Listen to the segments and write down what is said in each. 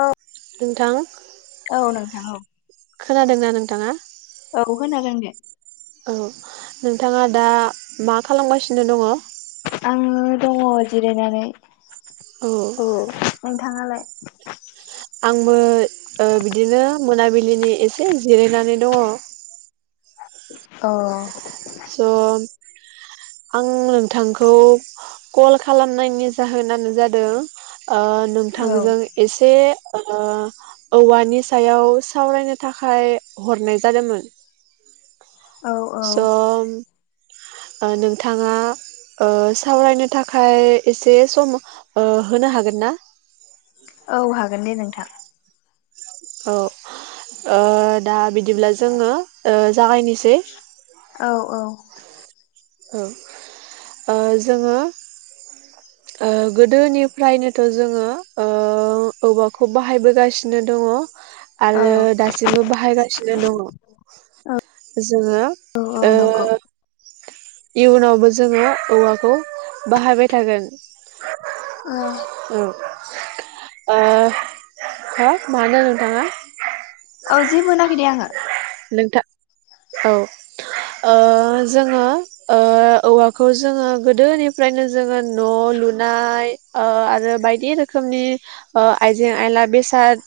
औ। थां। औ नोंथां औ। खोनादोंना नोंथाङा। औ खोनादों दे औ नोंथाङा दा मा खालामगासिनो दंङ। उम दंङ जिरायनानै औ थाङांलाय आंबो ओ बिदिनो मोनाबिलिनि एसे जिरायनानै दंङ औ स आं नोंथांखौ कल खालामनायनि जाहोनानो जादों ओ औ नोंथांजों एसे ओ औवानि सायाव सावरायनो थाखाय हरनाय जादोंमोन औ औ स ओ नोंथाङा ओ सावरायनो थाखाय एसे सम ओ होनो हागोन ना औ [unintelligible] औ ओ दा बिदिब्ला जोङो ओ जागायनोसै औ औ औ ओ जोङो ओ गोदोनिफ्रायनोथ' जोङो ओ औवाखौ बाहायबोगासिनो दङ औ आरो दासिमबो बाहायगासिनो औ दङ जोङो औ औ ओ नंगौ इउनावबो जोङो औवाखौ बाहायबाय थागोन औ औ ओ हा मानो नोंथांङा औ जेबो होनाखै दे आङो नोंथां औ ओ जोङो ओ औवाखौ जोङो गोदोनिफ्रायनो जोङो न' लुनाय ओ आरो बायदि रोखोमनि ओ आइजें आयला बेसाद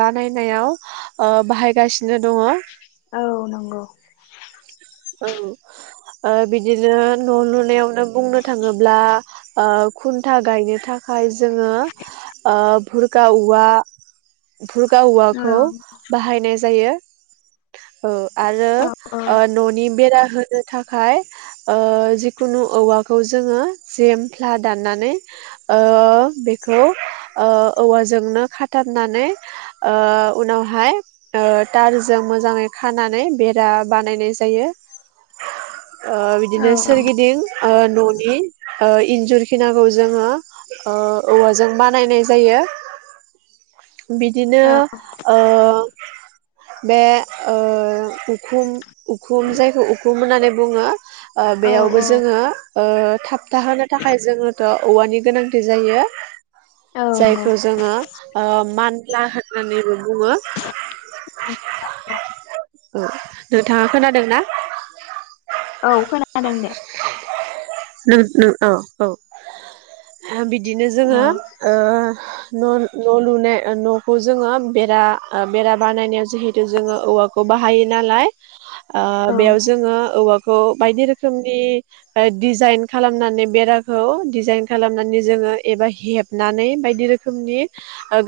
बानायनायाव ओ बाहायगासिनो दङ औ नंगौ औ ओ बिदिनो न' लुनायावनो बुंनो थाङोब्ला ओ खुन्था गायनो थाखाय जोङो ओ बुर्गा औवा बुरर्गा औ औवाखौ बाहायनाय जायो ओ आरो औ ओ न बेरा होनो थाखाय ओ जिखुनु औवाखौ जोङो जेमफ्ला दाननानै ओ बेखौ ओ औवाजोंनो खाथाबनानै ओ उनावहाय ओ थारजों मोजाङै खानानै बेरा बानायनाय जायो ओ औ बिदिनो सोरगिदिं ओ न' इ ओ इन्जुर खिनाखौ जोङो ओ औवाजों बानायनाय जायो बिदिनो ओ बे ओ उखुम उखुम जायखौ उखुम होननानै बुङो ओ औ बेयावबो औ जोङो ओ थाब दाहोनो थाखाय जोङोथ' औवानि गोनांथि जायो औ नंगौ जायखौ जोङो ओ मान लाहाजोनिबो बुंङो। [inaudible] नोंथाङा खोनादों ना? औ खोनादों दे। नो नो औ औ बि बिदिनो जोङो औ ओ न' न' लुनाय न'खौ जोङो बेरा बेरा बानायनायाव जिहेथु जोङो औवाखौ बाहायो नालाय अ ओ औ बेयाव जोङो औवा खौ बायदि रोखोमनि ओ डिजाइन खालामनानै बेराखौ डिजाइन खालामनानै जोङो एबा हेबनानै बायदि रोखोमनि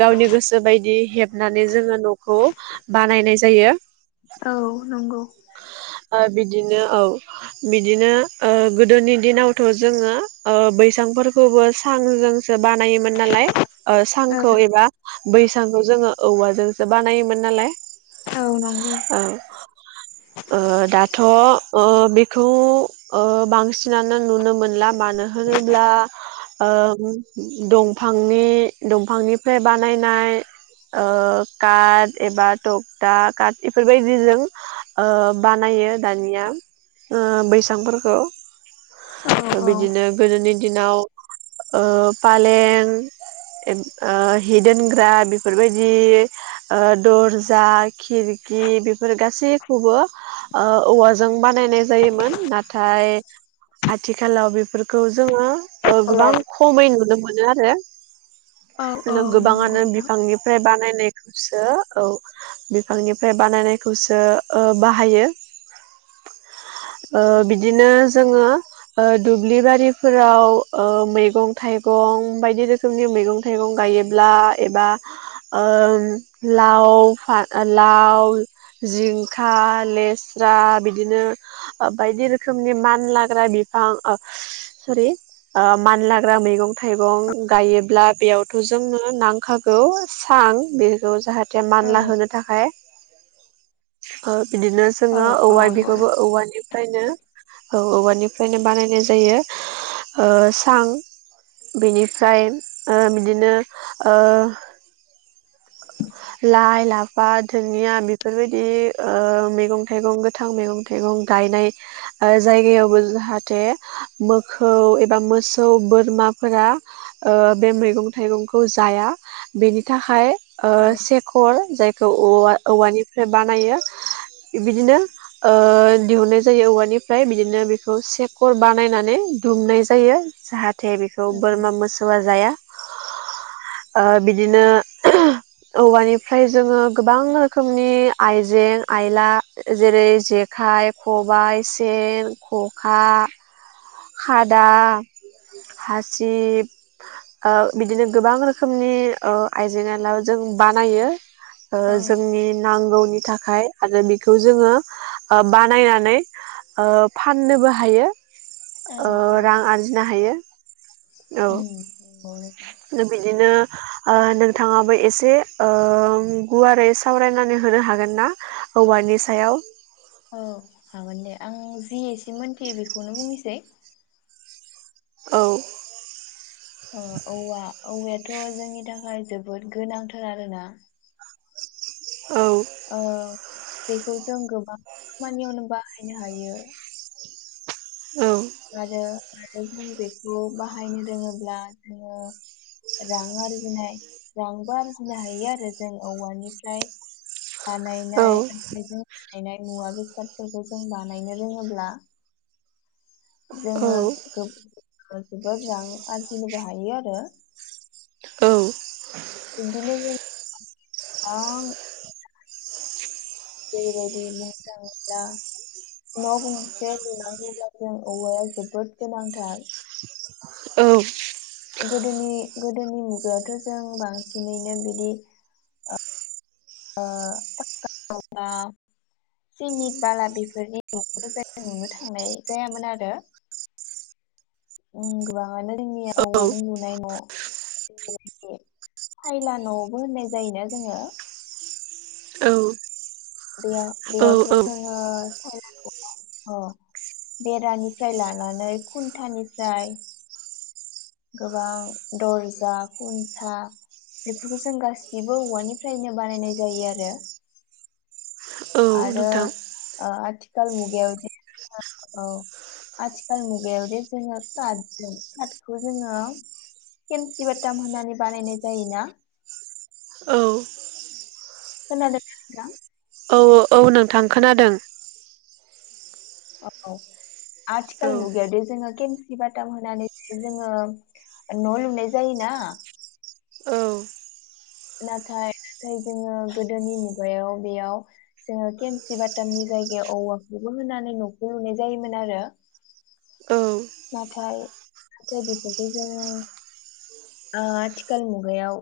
गावनि गोसो बायदि हेबनानै जोङो न'खौ बानायनाय जायो। औ नंगौ। ओ बिदिनो औ बिदिनो ओ गोदोनि दिनावथ' जोङो ओ बैसांफोरखौबो सांजों सो बानायोमोन नालाय ओ औ सांखौ एबा बैसांखौ जोङो। औवाजोंसो बानायोमोन नालाय औ नंगौ। औ ओ दाथ' ओ बेखौ ओ बांसिनानो नुनो मोनला मानो होनोब्ला ओ दंफांनि दंफांनिफ्राय बानायनाय ओ काट एबा थगकटा काट बेफोरबायदिजों ओ बानायो दानिया ओ बैसांफोरखौ औ थ' औ बिदिनो गोदोनि दिनाव ओ फालें ओ हि दोनग्रा बेफोरबायदि ओ दरजा खिरखि बेफोर गासै खौबो ओ औवाजों बानायनाय जायोमोन नाथाय आथिखालाव बेफोरखौ जोङो ओ गोबां खमै नुदोंमोन मोनो आरो। औ औ जोंनाव नंगौ गोबाङानो नोंथां बिफांनिफ्राय बानायनाय खौसो औ बिफांनिफ्राय बानायनायखौसो ओ बाहायो ओ बिदिनो जोङो ओ दुब्लि बारिफोराव ओ मैगं थाइगं बायदि रोखोमनि मैगं थाइगं गायोब्ला एबा ओ लाव फा लाव जिं खा, लेस्रा बिदिनो ओ बायदि रोखोमनि मानलाग्रा बिफां ओ सरि मानलाग्रा मैगं थाइगं गायोब्ला बेयावथ' जोंनो नांखागौ सां बेखौ जाहाथ दे औ मानला होनो थाखाय ओ बिदिनो औ जोङो औ औवा नंगौ बिखौबो नोंथां। औवानि फ्रायनो औ औवानिफ्रायनो बानायनाय जायो ओ सां बेनिफ्राय ओ बिदिनो ओ लाइ, लाफा, दुनिया बेफोरबायदि ओ मैगं थाइगं गोथां मैगं थाइगं गायनाय ओ जायगायावबो जाहाथे मोखौ एबा मोसौ बोरमाफोरा ओ बे मैगं थाइगंखौ जाया बेनि थाखाय औ खर जायखौ औवा औवानिफ्राय बानायो बिदिनो ओ दिहुननाय जायो औवानिफ्राय बिदिनो बेखौ सेकर बानायनानै दुमनाय जायो जाहाथ थे बेखौ बोरमा मोसौआ जाया। ओ बिदिनो औवानिफ्राय जोङो गोबां रोखोमनि आइजें आइला जेरै जेखाइ खबाय सेन खखा खादा हासिब ओ बिदिनो गोबां रोखोमनि ओ आइजें आइला जों बानायो। औ जोंनि नांगौनि थाख फाय आरो बिखौ जोङो ओ बानायनानै ओ फाननोबो हायो। ओ रां आरजिनो हायो। औ उम [unintelligible] बिदिनो नोंथाङाबो एसे गुवारै सावरायनानै होनो हागोन ना औवानि सायाव? औ हागोन दे आं जि एसे मोनथियो बेखौनो बुंनोसै। औ अ औवा औवायथ' जोंनि थाखाय जोबोद गोनांथार आरो ना औ बेखौ जों गोबां खामानियावनो बाहायनो हायो। आरो जों बेखौ बाहायनो रोङोब्ला जोङो रां आरजिनाय रांबो आरजिनो हायो आरो जों औवानिफ्राय बानायनाय आखाइजों बानायनाय मुवा बेसादफोरखौ जों बानायनो रोङोब्ला जोङो जोबोद रां आरजिनोबो हायो आरो बिनिफ्राइनो जों आ जेरैबायदि बुंनो थाङोब्ला न' गंसे लुनांगौब्ला जों औवाया जोबोद गोनांथार गोदोनि गोदोनि मुगायावथ' जों बांसिनैनो बिदि फाख्खा सिमिट बाला बेफोरनि न'खौनो नुनो थांनाय जायामोन आरो गोबाङानो जोंनि औवाजों लुनाय न' बाय सायला न'बो होननाय जायोना जोङो औ बेयाव औ बेयावथ' जोङो अ बेरानिफ्राय लानानै खुन्थानिफ्राय गोबां दर्जा खुन्था बेफोरखौ जों गासिबो औवानिफ्रायनो बानायनाय जायो औ आरो आरो नोंथां आथिखाल मुगायावदि औ आथिखाल मुगायावदि जोङो बे जोङो केमसि बाटाम होनानै बानायनाय जायोना औ खोनादों ना नोंथां औ औ नोंथां खोनादों औ औ आथिखाल मुगायाव दे जोङो केम मसि बाथाम होनानै जोङो न' लुनाय जायोना औ नाथाय नाथाय जोङो गोदोनि मुगायाव बेयाव जोङो खेसि बाथामनि जायगायाव औवाखौबो होनानै न'खौ लुनाय जायोमोन आरो औ नाथाय नाथाय बेफोरखौ जोङो ओ आथिखाल मुगायाव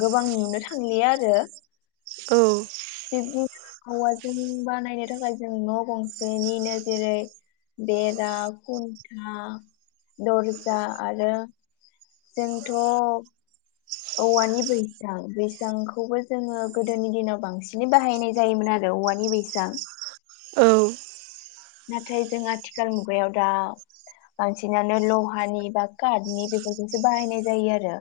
गोबां नुनो थांलिया आरो बिब्दि अवाजों बानायनो थाखाय जों न' गंसेनिनो जेरै बेरा, खुन्था, दर्जा आरो जोंथ' औवानि बैसां बैसांखौबो जोङो गोदोनि दिनाव बांसिनै बाहायनाय जायोमोन आरो औवानि बैसां नाथाय जों आथिखाल मुगायाव दा बांसिनानो लहानि बा कारटनि बेफोरखौसो बाहायनाय जायो आरो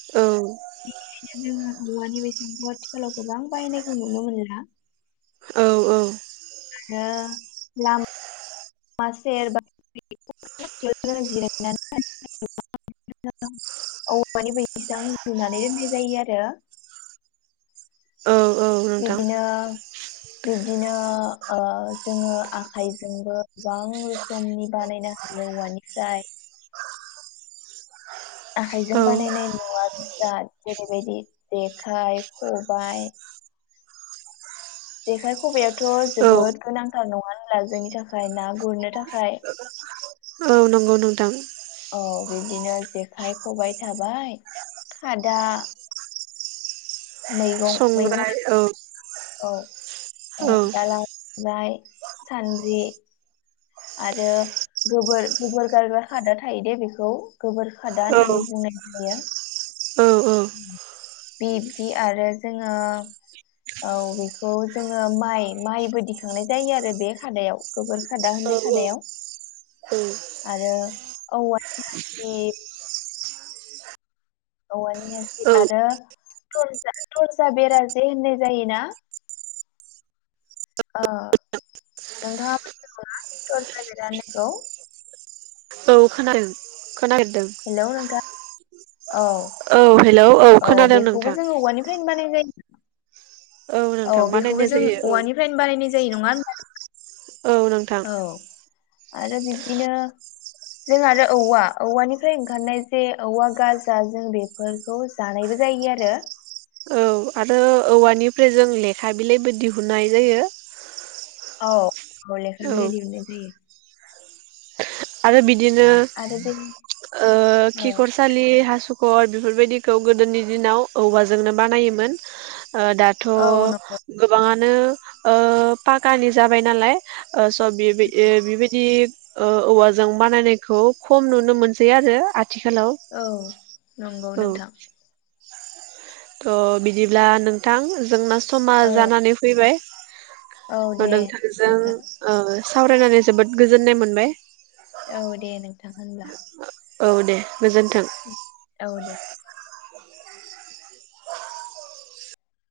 औ बेनिखायनो जोङो औवानि बेैसांखौ आथिखालाव गोबां बाहायनायखौ नुनो मोनला औ आरो ह लाम लामा सेर जिरायनानै औवानि बायदिसिना रुनानै दोननाय जायो आरो। औ नोंथां बिब्दिनो बिब्दिनो जोङो ओ आखाइजोंबो गोबां रोखोमनि बानायनो हायो औवानिफ्राय आखाइजों औ बानायनाय न'आ जा जेरैबायदि जेखाइ, खबाय। जेखाय खबाइआथ' औ जोबोद गोनांथार नङा होनला जोंनि थाखाय ना गुरनो थाखाय? औ नंगौ नोंथां। औ बिब्दिनो जेखाइ, खबाय थाबाय खादा मैगं मैगं संग्राय औ औ औ दालाइ सान्द्रि आरो गोबोर, गोबोर गालग्रा खादा थायो दे बेखौ गोबोर खादा औ होननानै बुंनाय जायो। औ बिब्दि आरो जोङो औ बेखौ जोङो माइ माइबो दिखांनाय जायो आरो बे खादायाव गोबोर खादा होननाय खादायाव आरो औवानि हासिब। औवानि औ हासिब आरो टर्सा टर्सा बेरा जे होननाय जायोना ओ नोंथाङा मोनथिगौना टर्सा बेरा होननायखौ? औ [unintelligible] हेल' नोंथां औ औ हेलौ औ खोनादों नोंथां बेखौबो जों औवानिफ्रायनो बानायनाय जायो। औ नोंथां बेखौबो बानायनाय जों जायो औवानिफ्रायनो बानायनाय जायो नङा होनबा? औ औ नोंथां औ आरो बिब्दिनो जों आरो औवा औवानिफ्राय ओंखारनाय जे औवा गाजा जों बेफोरखौ जानायबो जायो आरो। औ आरो औवानिफ्राय जों लेखा बिलाइबो दिहुननाय जायो। औ। अ लेखा बिलाइ औ दिहुनाय जायो। आरो बिद दिनो आरो बे ओ औ खिखरसालि हासुं खर बेफोरबायदिखौ गोदोनि दिनाव औवाजोंनो बानायोमोन दाथ' औ नंगौ गोबाङा नों ओ पाकानि जाबाय नालाय [unintelligible] स' बे बेबायदि औ औवा जों बानायनायखौ खम नुनो मोनसै आरो आंथ औ नंगौ नोंथां। थ' बिदिब्ला नोंथां जोंना समा औ जानानै फैबाय औ दे नोंथांजों नोंथां ओ सावरायनानै जोबोद गोजोननाय मोनबाय। औ दे नों थां होनब्ला। औ दे। गोजोन्थों। औ दे।